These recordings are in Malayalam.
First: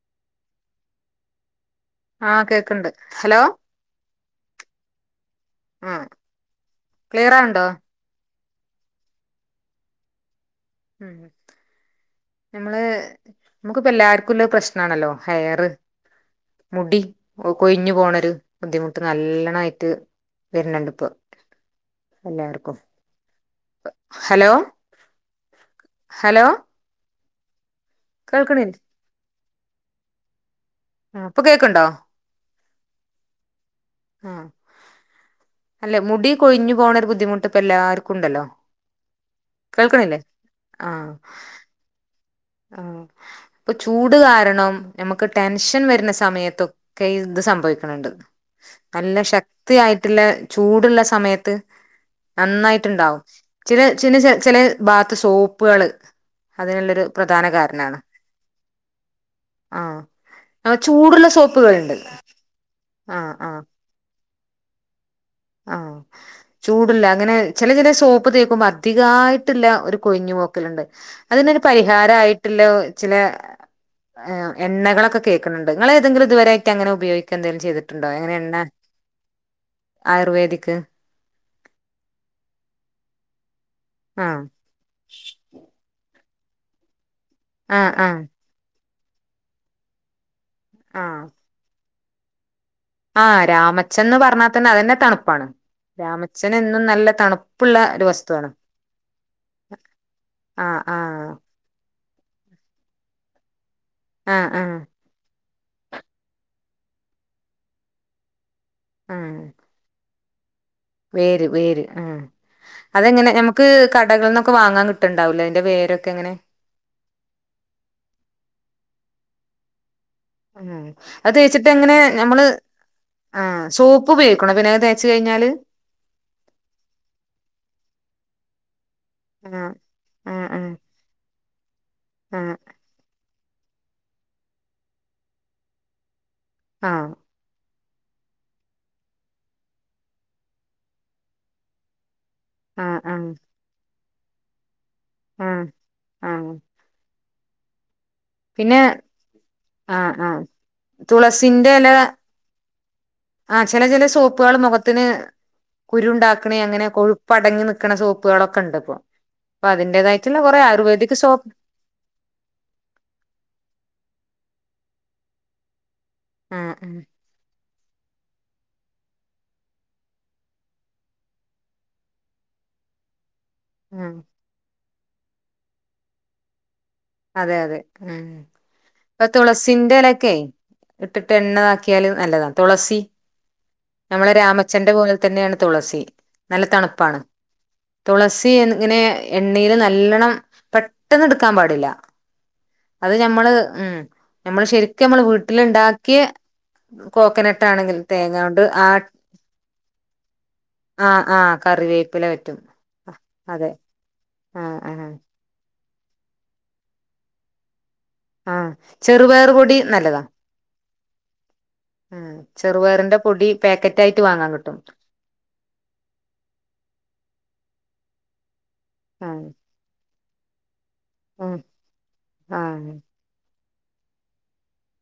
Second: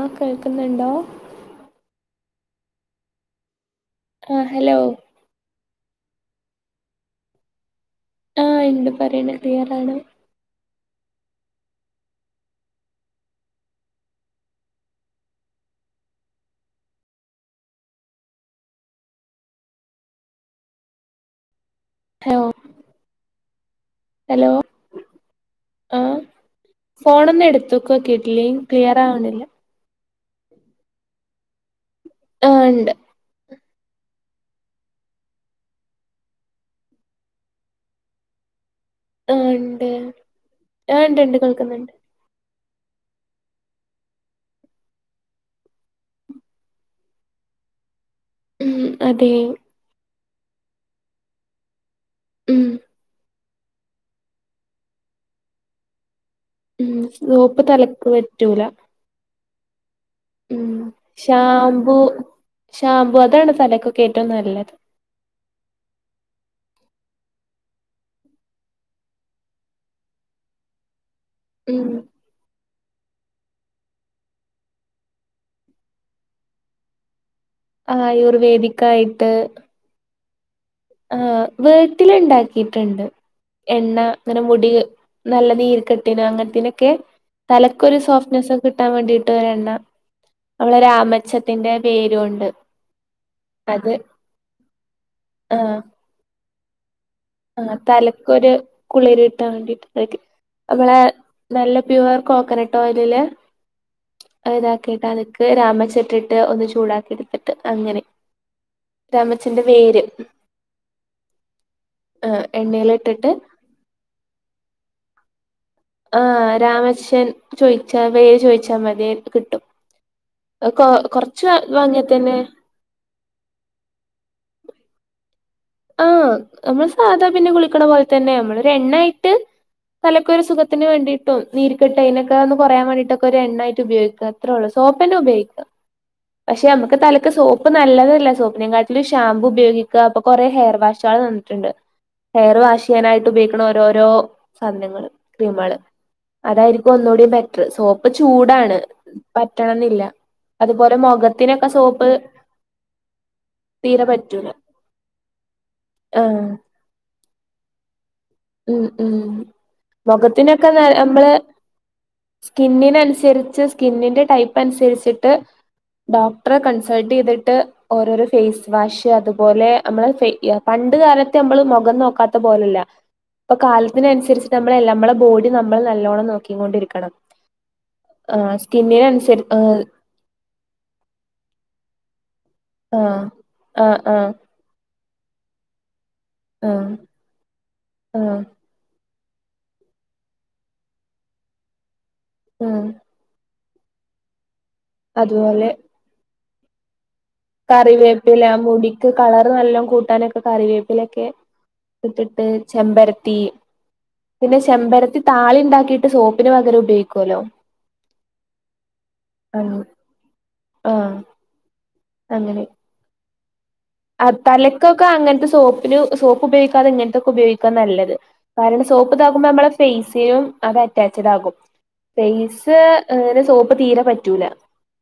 ആഹ് കേൾക്ക്‌ന്നുണ്ടോ ആഹ് കേക്ക്‌ണ്ട് ഹലോ ആഹ് ഹലോ. ആഹ് ക്ലിയറാവ്ണ്ടോ ആഹ് ഇണ്ട് പറയ്ണ് ക്ലിയറാണ് ഉം നമ്മള് നമുക്കിപ്പ എല്ലാർക്കുല്ല പ്രശ്നാണല്ലോ ഹെയറ് മുടി കൊഴഞ്ഞു പോണരു ബുദ്ധിമുട്ട് നല്ലണായിട്ട് വര്ണ് ണ്ട് ഹലോ ഇപ്പംഎല്ലാർക്കും ഹലോ ആ ഹലോ ഫോണൊന്ന് എട്ത്ത്ക്ക്‌ വെക്കി കേൾക്ക്ണില്ലേ ക്ലിയറാവ്ണ്ല്ല. ആഹ് ഇപ്പൊ കേക്ക്‌ണ്ടോ ആഹ് ഇണ്ട് ആഹ് അല്ല മുടി കൊഴിഞ്ഞ് പോണ ഒരു ബുദ്ധിമുട്ട് ഇപ്പൊ എല്ലാർക്കുണ്ടല്ലോ. ആ കേൾക്ക്ന്നില്ലേ? ആഹ് ക്ക്‌ന്ന്ണ്ട്. ആഹ്, ഇപ്പൊ ചൂട് കിരണം, ഞമക്ക് ടെൻഷൻ വരുന്ന സമയത്തൊ ക്കെ ഇത് സംഭവിക്ക്‌ണ് ണ്ട്. ഉം നല്ല അതെ ശക്തിയായിട്ട്ള്ളെ ചൂട്ള്ളെ സമയത്ത് ഉം നന്നായിട്ട്ണ്ടാവും. ചില ചില ചെ ചെലേ ബാത്ത് സോപ്പ്കള് ഉം അതേള്ളൊരു സോപ്പ് തലക്ക് പറ്റൂല. ആ ഉം ആ ചൂടുള്ള സോപ്പുകളുണ്ട് ഷാംമ്പൂ ആ ഷാമ്പു ആ അതാണ് തലക്കൊക്കെ ഏറ്റവും നല്ലത്. ആഹ് ചൂട്ല്ലേ അങ്ങനെ ചെല ചെലേ സോപ്പ് തേക്കുമ്പോ അധികായിട്ട്ള്ള ഒരു കൊഴിഞ്ഞ് പോക്കല്ണ്ട്. അതിനൊരു ഉം പരിഹാര ആയിട്ട്ല്ലോ ചിലാ ഏ എണ്ണകളൊക്കെ കേക്ക്‌ന്ന്ണ്ട്, ങ്ങള് ഏതെങ്കിലും ഇതുവരായ്ട്ടങ്ങനെ ഉപയോഗിക്ക എന്തേലും ആയുർവേദിക്കായിട്ട് ആയുർവേദിക് ആഹ് വീട്ടില് ഇണ്ടാക്കീട്ട്ണ്ട്. എണ്ണ ആ ങ്ങനെ മുടീ നല്ല നീര് കെട്ടിന് അങ്ങൻത്തീനൊക്കെ, ആ തലക്കൊരു ആ സോഫ്റ്റ്നെസ് കിട്ടാൻ വേണ്ടീട്ട് ഒരെണ്ണ. നമ്മളെ ആ രാമച്ചത്തിന്റെ വേര് കൊണ്ട്. ആഹ് രാമച്ചം ന്ന് പർഞ്ഞാ തന്നെ അതന്നെ തണുപ്പാണ്. ആഹ് രാമച്ചൻ എന്നും നല്ല തണു ആഹ് തലക്കൊര് കുളിര് കിട്ടാൻ വേണ്ടീട്ട് തേയ്ക്കും. ആഹ് നമ്മളേ ആഹ് നല്ല പ്യുവർ കോക്കനട്ട് ഓയിലില് ആഹ് അത് ആഹ് ഇതാക്കിയിട്ടാണ് രാമച്ചട്ടിട്ട് ഒന്ന് ചൂടാക്കി എടുത്തിട്ട് അങ്ങനെ. ആഹ് രാമച്ചന്റെ വേര്. വേര് വേര് ആഹ്. അതെങ്ങനെ നമക്ക് കടകൾന്നൊക്കെ വാങ്ങാൻ കിട്ട്ണ്ടാവുലേ അയ്ന്റെ വേരൊ ആഹ് രാമച്ഛൻ ചോയ്ച്ചാ വേര് ചോയ്ച്ചാ മതി കിട്ടും. കൊ അത് കൊറച്ച് തേച്ചിട്ടെങ്ങനെ വാങ്ങിയ തന്നെ ഞമ്മള് ആഹ് സോപ്പുപയോഗിക്കണോ പിന്നെ അത് തേച്ച് കഴിഞ്ഞാല്? ആഹ്, നമ്മള് സാധാ പിന്നെ കുളിക്ക്ണെ പോലെ ത്തന്നെ നമ്മളൊര് എണ്ണയായിട്ട് ആഹ് തലക്കൊര് ആഹ് സുഖത്തിന് വേണ്ടിയിട്ടും, നീര് കെട്ട് അയ്നൊക്കെ ഒന്ന് ആഹ് കൊറയാൻ വേണ്ടീട്ടൊ ഒര് എണ്ണായിട്ട് ഉപയോഗിക്ക അത്രൊള്ളു. സോപ്പെന്നെ ഉപയോഗിക്ക. പക്ഷെ നമ്മക്ക് ആഹ് തലക്ക് സോപ്പ് പ്പ് നല്ലതല്ല. സോപ്പ്നേം കാട്ടിലും ഷാമ്പു ഉപയോഗിക്ക. ഇപ്പൊ കൊറേ ഹെയർ വാഷാള് വന്നിട്ട്ണ്ട്. ഹെയറ് വാഷ് ആഹ് ആഹ് ചെയ്യാനായിട്ട് ആഹ് ഉപയോഗിക്ക്ണ ഓരോരോ സാധനങ്ങള്, ആഹ് ക്രീമാള്. ആഹ് അതായിരി ക്കും ഒന്നൂടി ബെറ്റ്റ്. സോപ് ഇപ്പൊ പിന്നെ ചൂടാണ്, പറ്റണംന്നില്ല. ആഹ് ആഹ് അതുപോലെ മൊഖത്തിനൊക്കെ തുളസിന്റെ എല സോപ്പ് ആഹ് ചെല തീരെ ചെലേ പറ്റൂല സോപ്പാള് മൊഖത്തിന് ആഹ് കുരുണ്ടാക്ക്ണീ അങ്ങനെ കൊഴുപ്പടങ്ങി നിക്ക്ണെ സോപ്പാളൊക്കെ ഉം ഉം. മൊഖത്തിനൊക്കെ ന ആയുർവേദിക് നമ്മള് സോപ്പ് സ്കിന്നിനനുസരിച്ച് സ്കിന്നിന്റെ ടൈപ്പനുസരിച്ചിട്ട് ഡോക്ടറെ ആഹ് ആഹ് കൺസൾട്ടെയ്തിട്ട് ഓരോരൊ ഫെയ്സ് വാഷ് അതുപോലെ, നമ്മളെ ഫെയ് പണ്ട് കാലത്ത് നമ്മള് മൊഖം നോക്കാത്ത പോലല്ല ഇപ്പൊ ആഹ് കാലത്തിനനുസരിച്ച്ട്ട് നമ്മള് നമ്മളെ ബോഡി നമ്മള് നല്ലോണം നോക്കിം കൊണ്ടിരിക്കണം. അതെ അതെ ഉം. ഇപ്പൊ ആഹ് തുളസിന്റെലൊക്കെ ഇട്ട്ട്ട് എണ്ണതാക്കിയാല് നല്ലതാണ്. തുളസി ആഹ് ആഹ് ആഹ് നമ്മളെ രാമ ച്ചന്റെ പോലെ തന്നെയാണ് തുളസി. നല്ല ആഹ് തണുപ്പാണ്. ആഹ് തുളസി ഇങ്ങനെ എണ്ണീല് നല്ലൊണം പെട്ടെന്ന്ട് ക്കാൻ പാടില്ല ഉം അത് ഞമ്മള് ഉം. നമ്മള് ശരിക്ക് നമ്മള് അതുപോലെ വീട്ടില്ണ്ടാക്ക്യെ കോക്കനട്ട് ആണെങ്കിൽ തേങ്ങ കറിവേപ്പില കൊണ്ട് ആ മുടിക്ക് കളറ് നല്ലോം കൂട്ടാനൊക്കെ ആഹ് കറിവേപ്പിലൊക്കെ ആഹ് കറിവേപ്പില ഇട്ടിട്ട് പറ്റും ചെമ്പരത്തീ, അതെ പിന്നെ ആഹ് ആഹ് ചെമ്പരത്തി താളിണ്ടാക്കീട്ട് സോപ്പിന് പകരം ഉപയോഗിക്കോലോ ആഹ്, ചെറുപയറ് പൊടി നല്ലതാ. ആഹ് ആ ചെറുപയറിന്റെ പൊടി പാക്കറ്റ് ആയിട്ട് ആ വാങ്ങാൻ കിട്ടും തലക്കൊക്കെ അങ്ങനത്തെ സോപ്പിന് സോപ്പ് ഉപയോഗിക്കാതെ ഇങ്ങനത്തെക്കെ ഉപയോഗിക്കാ നല്ലത് കാരണം സോപ്പ് ആഹ് ഇതാക്കുമ്പോ നമ്മളെ ഫേസിനും അത് അറ്റാച്ചഡ് ഉം ആകും ഫേസ് ആഹ് അങ്ങനെ സോപ്പ് തീരെ പറ്റൂല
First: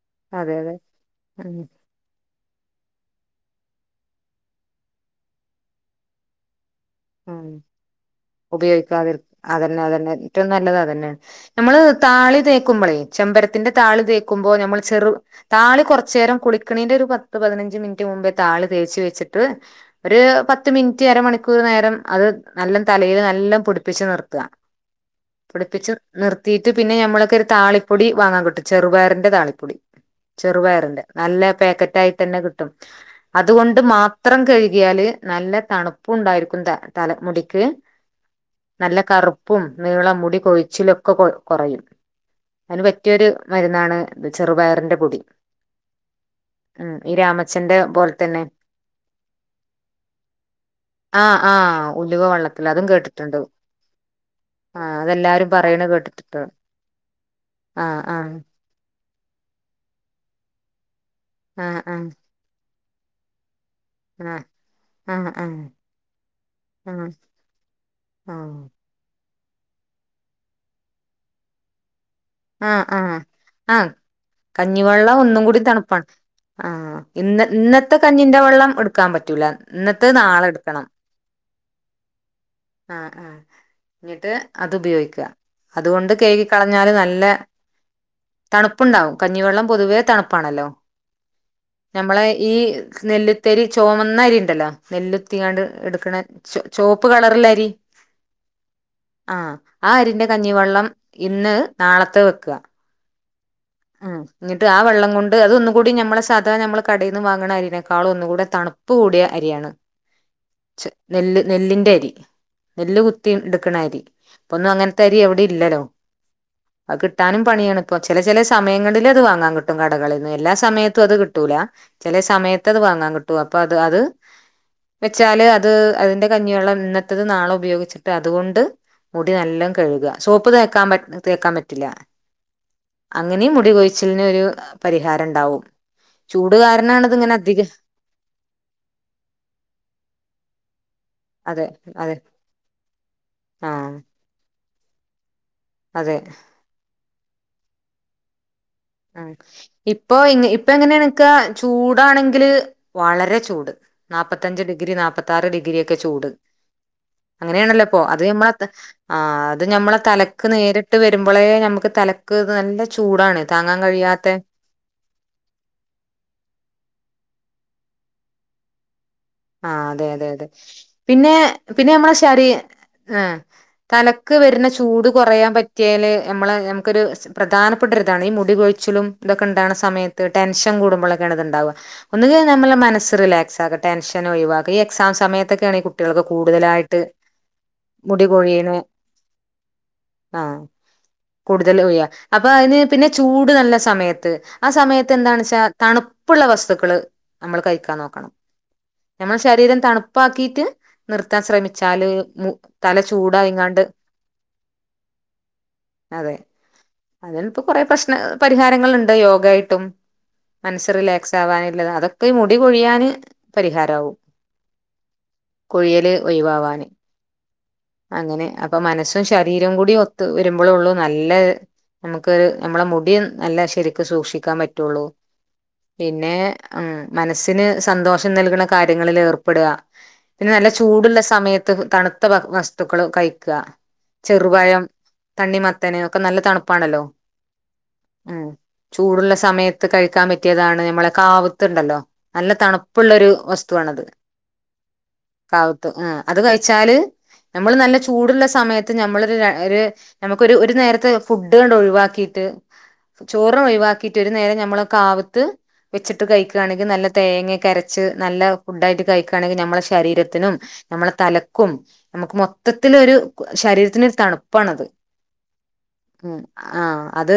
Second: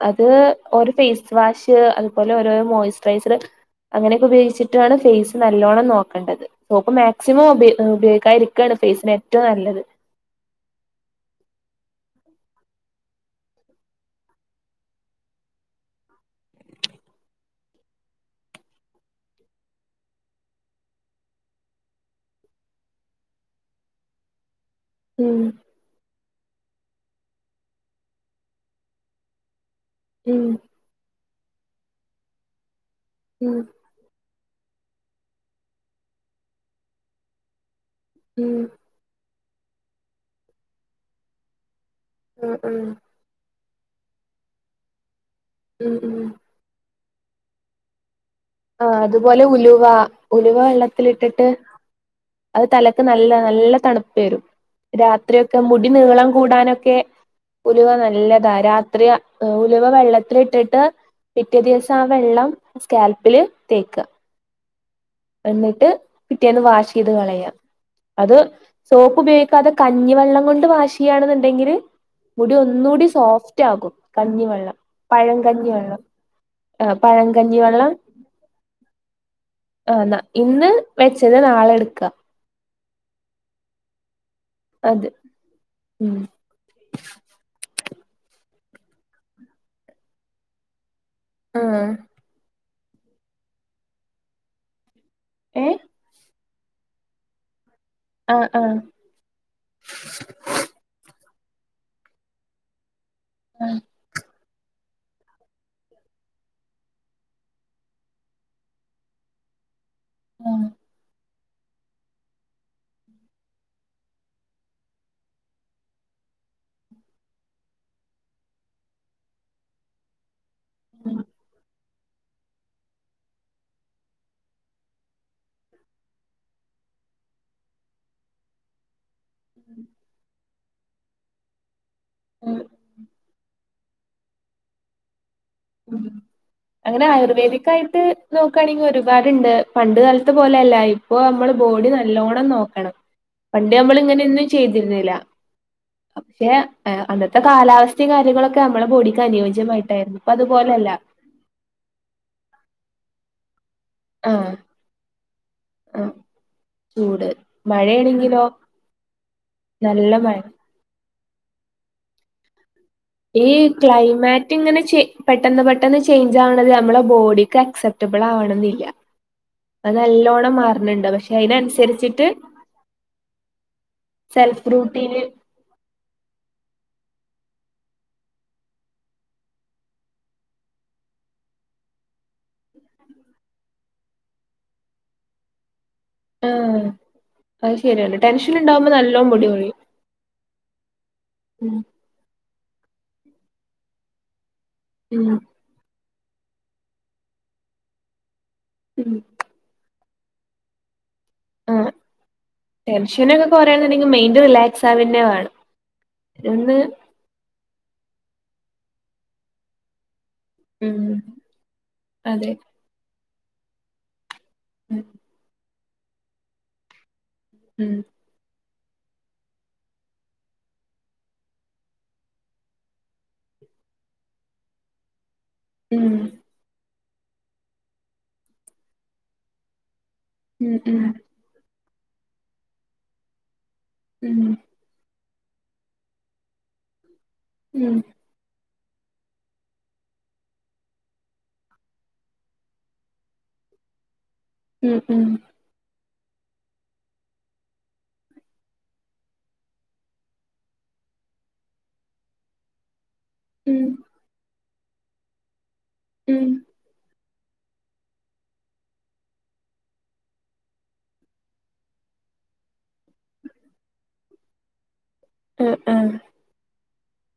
അത് അതെ അതെ ഒര് ഫേസ് ഉം വാഷ് അതുപോലെ ഓരോ മോയ്സ്ചറൈസർ അങ്ങനെയൊക്കെ ഉപയോഗിച്ചിട്ടാണ് ഫേസ് നല്ലോണ്ണം നോക്കേണ്ടത് സോപ്പ് മാക് ഉം സിമം ഉപയോകി ഉപയോഗികാത്തിരിക്കാണ് ഉപയോഗിക്കാതി ഫേസിന് ഏറ്റവും അതന്നെ നല്ലത് അതന്നെ ഏറ്റവും നല്ലതതന്നെ നമ്മള് താളി തേക്കുമ്പോളേ ചെമ്പരത്തിന്റെ താളി തേക്കുമ്പോ നമ്മൾ ചെറു താളി കൊറച്ചേരം കുളിക്കണീന്റെ ഒരു പത്ത് പതിനഞ്ച് മിനിറ്റ് മുമ്പേ താളി തേച്ച് വെച്ചിട്ട് ഒരു പത്ത് മിനിറ്റ് അര മണിക്കൂർ നേരം അത് നല്ല തലൽ നല്ല പുടിപ്പിച്ച് നിർത്ത ഉം പിടിപ്പിച്ച് നിർത്തിയിട്ട് പിന്നെ ഞമ്മളൊക്കെ ഒരു താളിപ്പൊടി വാങ്ങൻ കിട്ടും ചെറുപയറിന്റെ താളിപ്പൊടി ഉം ചെറുപയറിന്റെ നല്ല പാക്കറ്റ് ആയിട്ട്ന്നെ കിട്ടും ഉം അതുകൊണ്ട് മാത്ര ത്രം കഴുകിയാല് നല്ല തണുപ്പും ഉണ്ടായിരിക്കും ത തല മുടിക്ക് ഉം നല്ല കറുപ്പും നീളം മുടി കൊഴിച്ചിലൊക്കെ കൊ കുറയും ഉം അതിന് ഉം പറ്റിയരു മരുന്നാണ് ചെറുപയറിന്റെ പൊടി ഉം ഉം ഈ രാമച്ചന്റെ പോലെ തന്നെ ആ അതുപോലെ ഉലുവ ഉലുവ ആഹ് വെള്ളത്തിലിട്ടിട്ട് ആഹ് ഉലുവ വെള്ളത്തിൽ അത് അതും തലക്ക് നല്ല കേട്ടിട്ടുണ്ട് നല്ല തണുപ്പ് വരും ആഹ് അതെല്ലാരും രാത്രിയൊക്കെ പറയണ മുടി നീളം കേട്ടിട്ടുണ്ട് കൂടാനൊക്കെ ഉലുക ആഹ് ആഹ് നല്ലതാ രാത്രി ഉലുവ വെള്ളത്തിൽ ഇട്ടിട്ട് പിറ്റേ ദിവസം ആഹ് അ വെള്ളം സ്കാപ് പ്പില് തേക്കാ ആഹ് ആഹ് ആഹ് എന്നിട്ട് പിറ്റേന്ന് വാഷ് ആഹ് ചെയ്ത് കളയാ അത് ആഹ് സോപ്പ് ഉപയോഗിക്കാതെ കഞ്ഞിവെള്ളം കൊണ്ട് വാശ് ചെയ്യണെന്നുണ്ടെങ്കില് ആഹ് ആഹ് ആഹ കഞ്ഞിവെള്ളം പഴം ഒന്നും കൂടി കഞ്ഞിവെള്ളം തണുപ്പാണ് ആ പഴം ഇന്ന കഞ്ഞിവെള്ളം ഇന്നത്തെ ക ഞ്ഞിന്റെ വെള്ളം എടുക്കാൻ പറ്റൂല ഇന്നത്തെ ആ നാളെ ഇന്ന് എടുക്കണം വെച്ചത് നാളെ എടുക്കുക ആ ന്നിട്ട് അത് ഉപയോഗിക്ക അതുകൊണ്ട് ഉം കേഴകി കളഞ്ഞാല് നല്ല നല്ല തണുപ്പുണ്ടാവും കഞ്ഞിവെള്ളം പൊതുവേ തണുപ്പാണല്ലോ ആഹ നമ്മളെ ഈ നെല്ലുത്തരി ചുവന്ന അരി ഉണ്ടല്ലോ നെല്ലുത്തിങ്ങാണ്ട് ഏ എടുക്കണ ച ചുവപ്പ് കളറില്ലരി ആ ആ ആ ആ അരിന്റെ കഞ്ഞിവെള്ളം ഇന്ന് നാളത്തെ വെക്ക [unintelligible] ആ് ന്നട്ട് ആ വെള്ളം കൊണ്ട് അതന്നുകൂടി നമ്മള് സാധാ നമ്മള് കടെന്ന് വാങ്ങണഅരിനേക്കാളും ഒന്നുകൂടി തണ പ്പ് കൂടിയ അരിയാണ് നെല്ല് നെല്ലിന്റെ അരി നെല്ല് കുത്തി എടുക്കണ അരി ഇപ്പൊന്നും അങ്ങനത്തെ അരി എവിടെ ഇല്ലല്ലോ അഹ് കിട്ടാനും പണിയാണ് ഇപ്പ ചെല ചെലെ സമയങ്ങളിൽ അത് വാങ്ങാൻ കിട്ടും കടകളിൽന്ന് എല്ലാ സമയത്തും അത് കിട്ടൂല ചെലെ സമയത്ത് അത് വാങ്ങാൻ കിട്ടും അപ്പൊ അത് അത് വെച്ചാല് അത് അതിന്റെ കഞ്ഞിവെള്ളം ഇന്നത്തത് നാളെ ഉപയോഗിച്ചിട്ട് അതുകൊണ്ട് മുടി നല്ലും കഴുക സോപ്പ് തേക്കാൻ തേക്കാൻ പറ്റില്ല ഉം അങ്ങനെയും മുടി കൊഴിച്ചലിന് ഒരു പരിഹാരം ണ്ടാവും അങ്ങനെ ആയുർവേദിക് ആയിട്ട് നോക്കയാണെങ്കിൽ ഒരുപാടുണ്ട് പണ്ട് കാലത്ത് പോലെയല്ലായി ഇപ്പൊ നമ്മള് അതെ ബോഡി അതെ നല്ലോണം നോക്കണം. പണ്ട് നമ്മൾ ആഹ് ഇങ്ങനെയൊന്നും ചെയ്തിരുന്നില്ല. അതെ പക്ഷെ അന്നത്തെ കാലാവസ്ഥയും കാര്യങ്ങളൊക്കെ നമ്മളുടെ ബോഡിക്ക് അനുയോജ്യമായിട്ടായിരുന്നു. അ ഇപ്പൊ ഇപ്പ അതുപോലെയല്ല എങ്ങനെ നിക്ക ചൂടാണെങ്കില് വളരെ ചൂട് നാ ആഹ് പത്തഞ്ച് ഡിഗ്രി നാപ്പത്താറ് ഡഗ്രി ക്കെ ആഹ് ചൂട് ചൂട് അങ്ങനെയാണല്ലോപ്പോൊ അത് മഴയാണെങ്കിലോ നമ്മള ആ അത് നമ്മളെ നല്ല മഴ തലക്ക് നേരിട്ട് വരുമ്പോളേ നമ്മുക്ക് തലക്ക് നല്ല ചൂട ഈ ക്ലൈമാറ്റ് ഇങ്ങനെ പെട്ടെന്ന് പെട്ടെന്ന് ചേഞ്ച് ആവണത് നമ്മളെ ബോഡിക്ക് അക്സെപ്റ്റബിൾ ആവണ എന്നില്ല ആ അതെ അതെ അതെ പിന്നെ പക്ഷെ പിന്നെ നമ്മളെ അതിനനുസരിച്ചിട്ട് ശരീ ആ തലക്ക് സെൽഫ് വരുന്ന ചൂട് റൂട്ടീന് കുറയാൻ പറ്റിയാല് നമ്മളെ നമുക്കൊരു പ്രധാനപ്പെട്ട ഒരുരിതാണ് ഈ മുടികഴിച്ചിലും ഇതൊക്കെ ഉണ്ടാണ സമയത്ത് ടെൻഷൻ കൂടുമ്പോഴൊക്കെയാണ് ഇത് ഉണ്ടാവുക. ഒന്നുക നമ്മുടെ മനസ് റിലാക്സ് ആകട്ടെ ടെൻഷൻ ഒഴിവാക്കും ഈ എക്സാം സമയത്തൊക്കെയ ആണ് കുട്ട കുട്ടികൾക്ക ആഹ് കൂടുതലായിട്ട് അത് ശരിയാണ് ടെൻഷൻ മുടികൊഴീന് ഉണ്ടാവുമ്പോ നല്ലോം മുടി കൊഴിയും ആഹ ഉം കൂടുതൽകൊഴിയ അപ്പൊ അതിന് പിന്നെ ചൂട് നല്ല സമയത്ത് ആ സമയത്ത് ഉം എന്താണ വെച്ചാ തണുപ്പുള്ള വസ്തുക്കള് നമ്മൾ കഴിക്കാൻ നോക്കണം. ഉം നമ്മളെ ശരീരം തണുപ്പാക്കിയിട്ട് നിർത്താൻ ആഹ് ശ്രമിച്ചാല് മു തല ചൂടാ ടെൻഷനൊക്കെ യിങ്ങാണ്ട് കൊറയണെന്നുണ്ടെങ്കിൽ മൈൻഡ് എന്ന് അതിനി ഇപ്പോ കൊറെേ പ്രശ്ന പരിഹാരങ്ങൾണ്ട് യോഗ ആയിട്ടും മനസ്സ് ഉം റിലാക്സ് ആവാനില്ലത് അതൊക്കെ അതെ മുടി കൊഴിയാന് പരിഹാരാവും. ഉം കൊഴിയല് ഒഴിവാവാന് ഉം അങ്ങനെ അപ്പൊ മനസ്സും ശരീരവും കൂടി ഒത്ത് വരുമ്പോഴൊള്ളു നല്ല നമുക്ക് നമ്മളെ മുടി നല്ല ശരിക്ക് സൂക്ഷിക്കാൻ പറ്റൊള്ളു. ഉം പിന്നെ ഉം മനസ്സിന് സന്തോഷം നൽക്ണ കാര്യങ്ങളില് ഏർപ്പെടാ. പിന്നെ നല്ല ഉം ചൂടുള്ള സമയത്ത് തണുത്ത വസ്തുക്കള് കഴിക്കാ ഉം ഉം ചെറുപയം തണ്ണിമത്തന് ഒക്കെ നല്ല തണുപ്പാണല്ലോ ഉം ഉം ചൂടുള്ള സമയത്ത് കഴിക്കാൻ പറ്റിയതാണ് ഞമ്മളെ കാവ്ത്ത്ണ്ടല്ലോ നല്ല തണുപ്പുള്ളരു വസ്തുവാണത് ഉം ഉം കാവ്ത്ത് ആഹ് അത് കഴിച്ചാല് നമ്മള് നല്ല ചൂടുള്ള സമയത്ത് നമ്മളൊര് ഒര് നമുക്കൊരു ഒരു ഒരു നേരത്തെ ഫുഡ്ങ്ങട്ട് ഒഴിവാക്കീട്ട് ചോറ് ഉം ഒഴിവാക്കീട്ട് ഒരു നേരം നമ്മള് കാവ്ത്ത് വെച്ചിട്ട് ഉം ഉം കഴിക്കാണെങ്കി നല്ല തേങ്യോക്കരച്ച് നല്ല ഫുഡായിട്ട് കഴിക്കയാണെങ്കി നമ്മളെ ശരീരത്തിനും നമ്മളെ തലക്കും നമുക്ക് മൊത്തത്തിലൊരു ശരീരത്തിനൊരു തണുപ്പാണത്. എഹ് എഹ് ആഹ് അത്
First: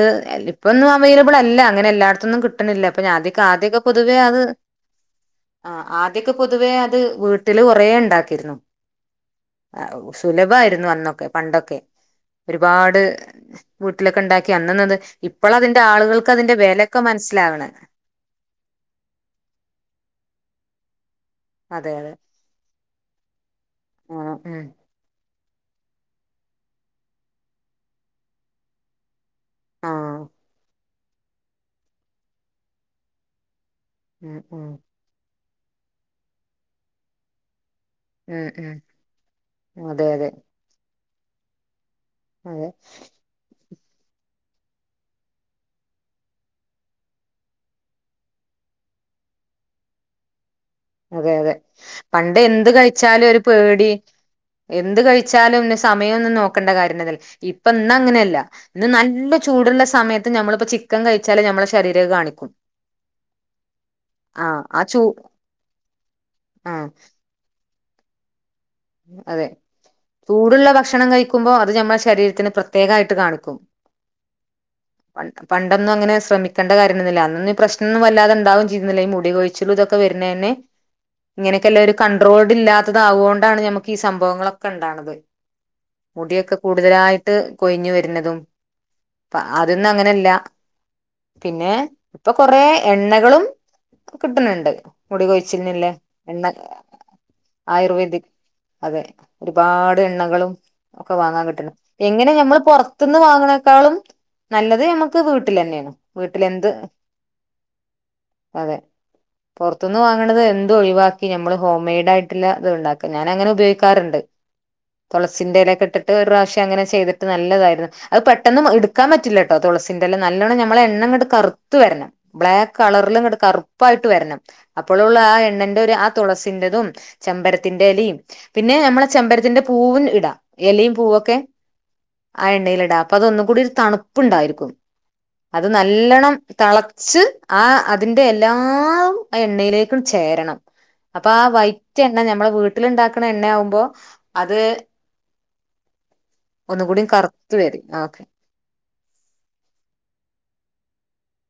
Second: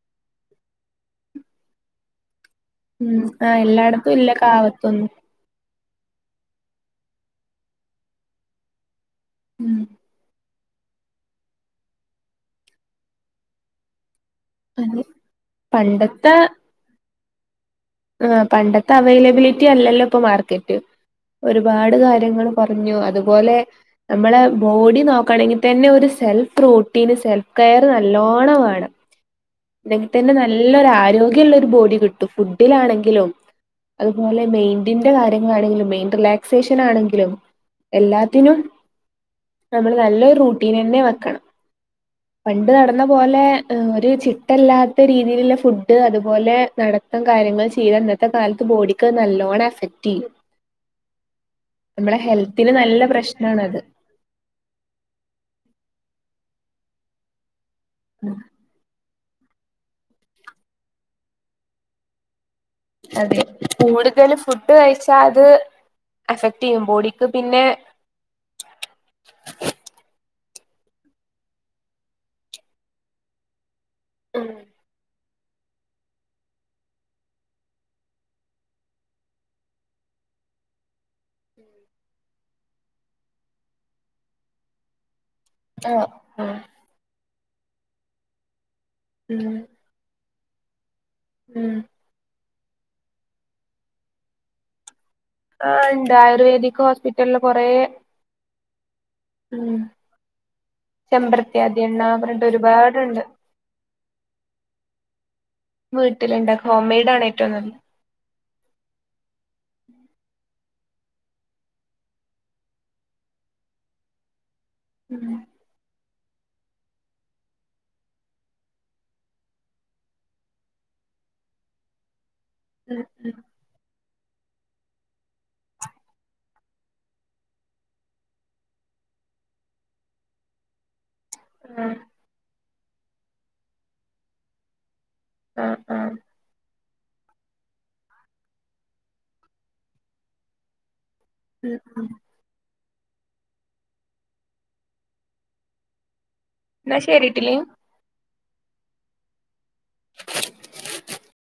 ഇപ്പൊന്നും അവൈലബിള് അല്ല അങ്ങനെ എല്ലായിടത്തുന്നും കി ട്ടാണില്ല ഉം ഞാപ്പഞതിക ആഹ് ആദ്യൊക്കെ എല്ലായിടത്തും പൊതുവേ ഇല്ല അത് കാവത്തൊന്നും ആഹ് ആദ്യൊക്കെ പൊതുവേ അത് വീട്ടില് കൊറേ ഇണ്ടാക്കിരുന്നു. ഉം അവ് സുലഭായിരുന്നു അന്നൊക്കെ പണ്ടൊക്കെ. ഒരുപാട് വീട്ടിലൊക്കെ ഇണ്ടാക്കി അന്നന്നത് അതെ ഇപ്പളാ അതിന്റെ ആളുകൾക്ക് പണ്ടത്തെ അതിന്റെ വെലൊക്കെ മൻസ്സിലാവ്ണ. ആഹ് പണ്ടത്തെ അവൈലബിലിറ്റി അല്ലല്ലോ ഇപ്പൊ മാർക്കറ്റ്. അതെ ഒരുപാട് അതെ കാര്യങ്ങളും പറഞ്ഞു അതുപോലെ ആഹ് നമ്മളെ ഉം ബോഡി നോ ക്കണെങ്കിതന്നെ ഒരു സെൽഫ് റോട്ടീന് സെൽഫ് കെയർ നല്ലോണ്ണം വേണം. ആഹ് [unintelligible] നല്ലൊരു ആരോഗ്യംള്ളൊരു ബോഡി കിട്ടും. ഫുഡിലാണെങ്കിലും ഉം അതുപോലെ ഉം മൈഡിന്റെ കാര്യങ്ങളാണെങ്കിലും മെൻഡറ് റിലാക്സേഷൻ ആണെങ്കിലും ഉം എല്ലാത്തിനും ഉം നമ്മള് അതെ അതെ നല്ലൊരു റൂട്ടീനന്നെ വെക്കണം അതെ പണ്ട് നടന്ന പോലെ ഒരു ചിട്ടല്ലാത്ത രീതിയില്ള്ള ഫുഡ് അതുപോലെ നടത്തം കാര്യങ്ങള് ചെയ്ത ഇന്നത്തെ കാലത്ത് ബോഡിക്ക ഹ് നല്ലോണ്ണം എഫക്ട്യ്യും. അതെ അതെ പണ്ട് എന്ത് ഹെൽത്തിന് നല്ല കഴിച്ചാലും ഒരു പ്രശ്നമാണത് പേടി എന്ത് കഴിച്ചാലും ഇന്ന സമയംന്നൊന്നും നോക്കണ്ട കാര്യം തെന്ന ഇല്ലഇപ്പ ഇന്ന അങ്ങനെയല്ല ഇന്ന് നല്ല ചൂടുള്ള സമയത്ത് നമ്മള്പ്പോ ചിക്കൻ കഴിച്ചാല് ഞമ്മളെ ശരീരഹ് കാണിക്കും അതെ കൂടുതല് ആഹ് ഫുഡ് ആ ചൂ കഴിച്ചാ അത് എഫക്ട്യ്യും ആഹ് ബോഡിക്ക് പിന്നെ അതെ ചൂട്ള്ള ഭക്ഷണം കഴിക്കുമ്പോ അത് നമ്മളെ ശരീരത്തിന് പ്രത്യേകായിട്ട് കാണിക്കും ഉം പണ്ടൊന്നും അങ്ങനെ ശ്രമിക്കണ്ട കാര്യംതന്നെ ഇല്ല. അന്നൊന്നും ഇ പ്രശ്നംന്നും വല്ലാതെ ഇണ്ടാവും ചെയ്തിരുന്നില്ല ഈ മുടികൊഴിച്ചിലുതൊക്കെ വര്ണെന് ഇങ്ങനെക്കെല്ലൊരു കണ്ട്രോൾഡ് ഇല്ലാത്തതാവോണ്ടാണ് നമ്മക്ക് ഈ സംഭവങ്ങളൊക്കെ ഇണ്ടാണത് ആഹ് മുടിയൊക്കെ ആഹ് കൂടുതലായിട്ട് കൊഴിഞ്ഞ് വര്ണതും പ്പ ഉം അത് ന്നും അങ്ങനെ ല്ല പിന്നെ ഉം ഇപ്പ കൊറേ എണ്ണകളും കിട്ട്ണ് ഇണ്ട് മുടികൊഴി ച്ചിൽന് ആഹ് ല്ലേ ഇണ്ട് എണ്ണ ആയുർവേദിക് ഹോസ്പിറ്റലില് കൊറേ ആയുർവേദിക് അതെ ഉം ഒരുപാട് എണ്ണകളും ഒക്കെ വാങ്ങാം കിട്ടണ്. ചെമ്പരത്തിയാതി എണ്ണ എങ്ങനെ പറഞ്ഞിട്ട് ഞമ്മള് പൊറ്ത്ത്ന്ന് ഒരുപാടുണ്ട് വാങ്ങ്ണേക്കാളും നല്ലത് നമ്മക്ക് വീട്ടിലന്നേണ് വീട്ടില് വീട്ടിലുണ്ടാക്ക എന്ത് ഹോം മെയ്ഡ് ആണ് ഏറ്റവും നല്ലത് അതെ പൊർത്ത്ന്ന് വാങ്ങ്ണത് എന്തും ഒഴിവാക്കി നമ്മള് ഹോംമെയ്ഡ് ആയ്ട്ട്ള്ള ഇത്ണ്ടാ ഞാനങ്ങനെ ഉപയോഗിക്കാറ്ണ്ട്. തൊളസിന്റെ എലയൊക്കെ ഇട്ടിട്ട് ഒര്റാശ്യം അങ്ങനെ ചെയ്തിട്ട് നല്ലതായിരുന്നു അഹ് പെട്ടെന്ന് ഇട്ക്കാം പറ്റില്ലട്ടോ തുളസിന്റെല നല്ലോണം ഞമ്മളെ എണ്ണങ്ങട്ട് കറുത്ത് വര്ണം ബ്ലാ കളർല്ങ്ങട്ട് കറുപ്പായിട്ട് വര്ണം അപ്പോഴുള്ള ആ എണ്ണന്റെ ഒരു ആ തുളസിന്റെതും ചെമ്പര ത്തിന്റെലിം പിന്നെ നമ്മളെ ചെമ്പരത്തിന്റെ പൂവും ഇടാ യലിം പൂവൊക്കെ ആഹ് ആ എണ്ണേല്ടാ അപ്പത് ഒന്നുകൂടി ഒര് തണുപ്പ്ണ്ടായിരിക്കും അത് ആഹ് ന ആഹ് ല്ലണം തളച്ച് ആ അതിന്റെഎല്ലാം അ എണ്ണയിലേക്കുംചേരണം. അപ്പ ആ വൈറ്റഎണ്ണ നമ്മളെ വീട്ടില്ണ്ടാക്കണ എണ്ണയാവുമ്പോ അത് എന്നാ ഒന്നുകൂടി കറുത്ത് ശരിട്ടിലി വെരും ആഹ്